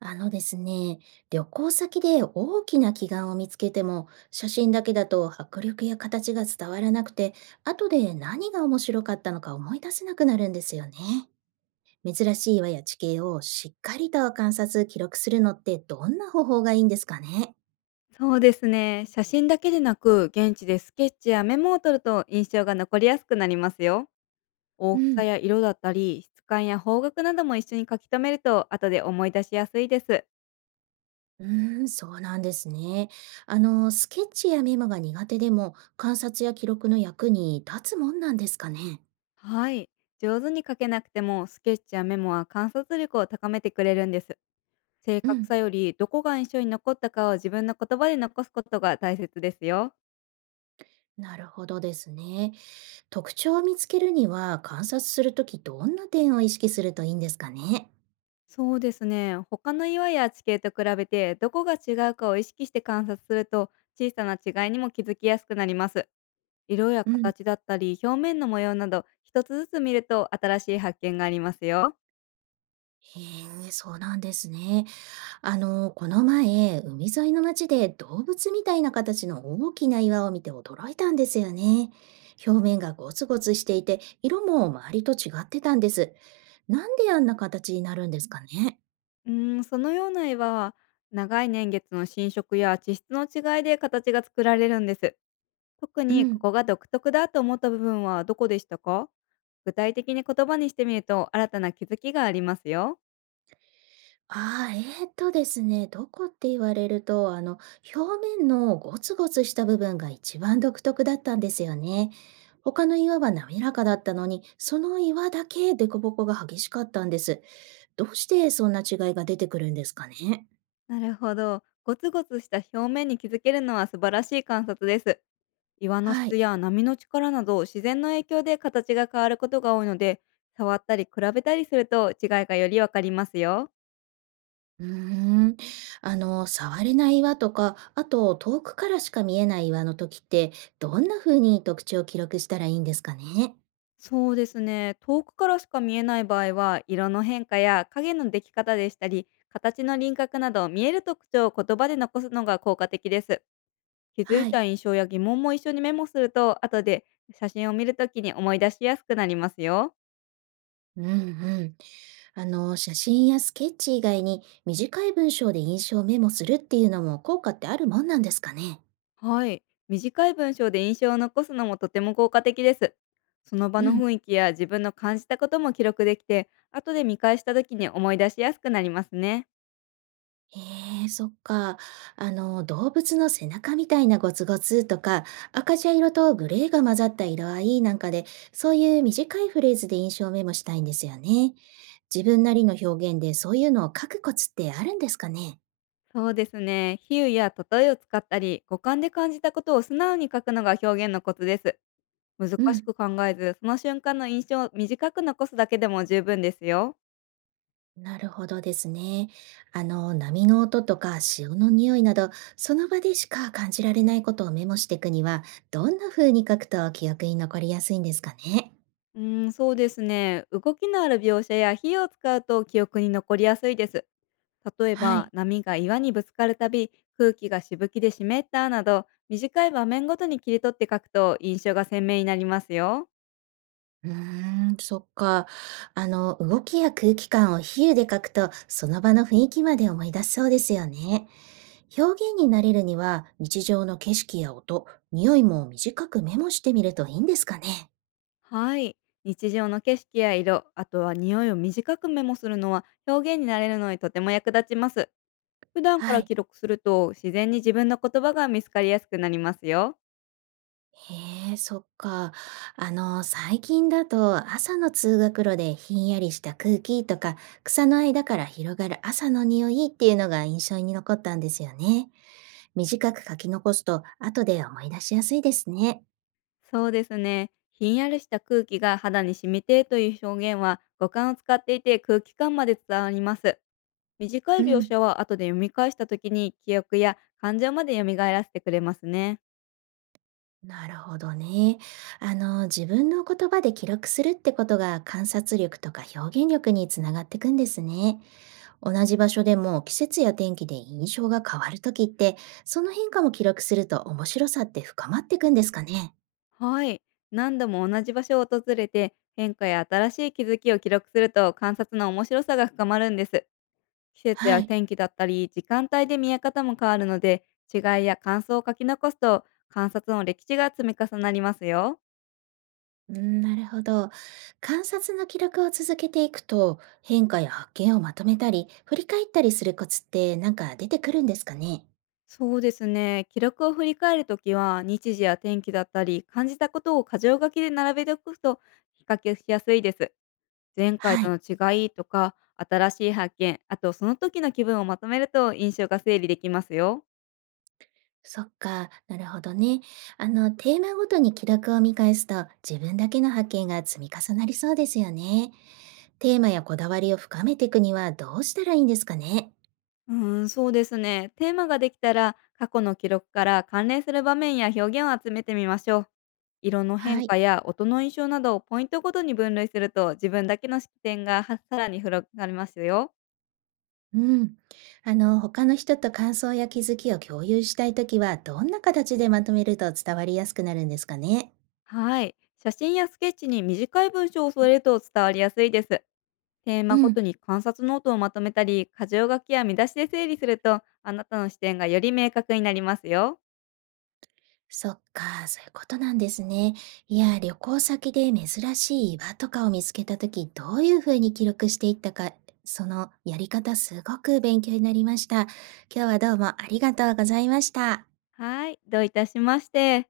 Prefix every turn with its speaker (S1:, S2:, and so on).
S1: あのですね、旅行先で大きな奇岩を見つけても、写真だけだと迫力や形が伝わらなくて、後で何が面白かったのか思い出せなくなるんですよね。珍しい岩や地形をしっかりと観察、記録するのってどんな方法がいいんですかね？
S2: そうですね。写真だけでなく、現地でスケッチやメモを取ると印象が残りやすくなりますよ。大
S1: う
S2: きさ
S1: ん、
S2: や色だったり、質感や方角なども一緒に書き留めると、後で思い出しやすいです。
S1: そうなんですね。あの、スケッチやメモが苦手でも、観察や記録の役に立つもんなんですかね？
S2: はい。上手に書けなくても、スケッチやメモは観察力を高めてくれるんです。正
S1: う
S2: 確
S1: ん、
S2: さより、どこが印象に残ったかを自分の言葉で残すことが大切ですよ。
S1: なるほどですね。特徴を見つけるには観察するときどんな点を意識するといいんですかね？
S2: そうですね。他の岩や地形と比べてどこが違うかを意識して観察すると、小さな違いにも気づきやすくなります。色や
S1: うん、
S2: 形だったり、表面の模様など一つずつ見ると新しい発見がありますよ。
S1: へえ、そうなんですね。あの、この前、海沿いの町で動物みたいな形の大きな岩を見て驚いたんですよね。表面がゴツゴツしていて、色も周りと違ってたんです。なんであんな形になるんですかね？
S2: うーん、そのような岩は、長い年月の浸食や地質の違いで形が作られるんです。特
S1: う
S2: にこ
S1: ん。
S2: こが独特だと思った部分はどこでしたか？具体的に言葉にしてみると新たな気づきがありますよ。
S1: ああ、ですね、どこって言われると、あの、表面のゴツゴツした部分が一番独特だったんですよね。他の岩は滑らかだったのに、その岩だけ凸凹が激しかったんです。どうしてそんな違いが出てくるんですかね。
S2: なるほど。ゴツゴツした表面に気づけるのは素晴らしい観察です。岩の
S1: は
S2: 質
S1: い。
S2: や波の力など自然の影響で形が変わることが多いので、触ったり比べたりすると違いがよりわかりますよ。
S1: うーん。あの、触れない岩とか、あと遠くからしか見えない岩の時って、どんな風に特徴を記録したらいいんですかね。
S2: そうですね。遠くからしか見えない場合は、色の変化や影のでき方でしたり、形の輪郭など見える特徴を言葉で残すのが効果的です。気づい
S1: はい。
S2: た印象や疑問も一緒にメモすると、後で写真を見るときに思い出しやすくなりますよ。
S1: うんうん。あの、写真やスケッチ以外に短い文章で印象をメモするっていうのも効果ってあるもんなんですかね？
S2: はい。短い文章で印象を残すのもとても効果的です。その場
S1: う
S2: の
S1: ん、
S2: 雰囲気や自分の感じたことも記録できて、後で見返した時に思い出しやすくなりますね。
S1: ええ、そっか。あの、動物の背中みたいなゴツゴツとか、赤茶色とグレーが混ざった色合いなんかで、そういう短いフレーズで印象をメモしたいんですよね。自分なりの表現でそういうのを書くコツってあるんですかね？
S2: そうですね。比喩や例えを使ったり、五感で感じたことを素直に書くのが表現のコツです。難
S1: う
S2: し
S1: ん。
S2: く考えず、その瞬間の印象を短く残すだけでも十分ですよ。
S1: なるほどですね。あの、波の音とか潮の匂いなど、その場でしか感じられないことをメモしていくには、どんな風に書くと記憶に残りやすいんですかね。
S2: うーん、そうですね。動きのある描写や比喩を使うと記憶に残りやすいです。例え
S1: は
S2: ば
S1: い。
S2: 波が岩にぶつかるたび、空気がしぶきで湿ったなど、短い場面ごとに切り取って書くと印象が鮮明になりますよ。
S1: うーそっか。あの、動きや空気感を比喩で書くと、その場の雰囲気まで思い出せそうですよね。表現になれるには、日常の景色や音、匂いも短くメモしてみるといいんですかね。
S2: はい。日常の景色や色、あとは匂いを短くメモするのは表現になれるのにとても役立ちます。普段か
S1: は
S2: ら
S1: い。
S2: 記録すると自然に自分の言葉が見つかりやすくなりますよ。
S1: へえ、そっか。あの、最近だと朝の通学路でひんやりした空気とか、草の間から広がる朝の匂いっていうのが印象に残ったんですよね。短く書き残すと後で思い出しやすいですね。
S2: そうですね。ひんやりした空気が肌に染みて、という表現は五感を使っていて空気感まで伝わります。短い
S1: う
S2: 描
S1: ん、
S2: 写は後で読み返した時に記憶や感情まで蘇らせてくれますね。
S1: なるほどね。あの、自分の言葉で記録するってことが観察力とか表現力につながってくんですね。同じ場所でも季節や天気で印象が変わるときって、その変化も記録すると面白さって深まっていくんですかね？
S2: はい。何度も同じ場所を訪れて変化や新しい気づきを記録すると、観察の面白さが深まるんです。季節
S1: は
S2: や
S1: い。
S2: 天気だったり時間帯で見え方も変わるので、違いや感想を書き残すと観察の歴史が積み重なりますよ。
S1: うん、なるほど。観察の記録を続けていくと、変化や発見をまとめたり、振り返ったりするコツってなんか出てくるんですかね？
S2: そうですね。記録を振り返るときは、日時や天気だったり感じたことを箇条書きで並べておくと比較しやすいです。前回
S1: は
S2: と
S1: い。
S2: の違いとか、新しい発見、あとその時の気分をまとめると印象が整理できますよ。
S1: そっか、なるほどね。あの、テーマごとに記録を見返すと、自分だけの発見が積み重なりそうですよね。テーマやこだわりを深めていくにはどうしたらいいんですかね？
S2: うーん、そうですね。テーマができたら、過去の記録から関連する場面や表現を集めてみましょう。色の変
S1: はい。
S2: 化や音の印象などをポイントごとに分類すると、自分だけの視点がはさらに広がりますよ。
S1: うん。あの、他の人と感想や気づきを共有したいときは、どんな形でまとめると伝わりやすくなるんですかね？
S2: はい。写真やスケッチに短い文章を添えると伝わりやすいです。テー
S1: う
S2: マご
S1: ん、
S2: とに観察ノートをまとめたり、箇条書きや見出しで整理すると、あなたの視点がより明確になりますよ。
S1: そっか、そういうことなんですね。いや、旅行先で珍しい岩とかを見つけたとき、どういうふうに記録していったか、そのやり方すごく勉強になりました。今日はどうもありがとうございました。
S2: はい、どういたしまして。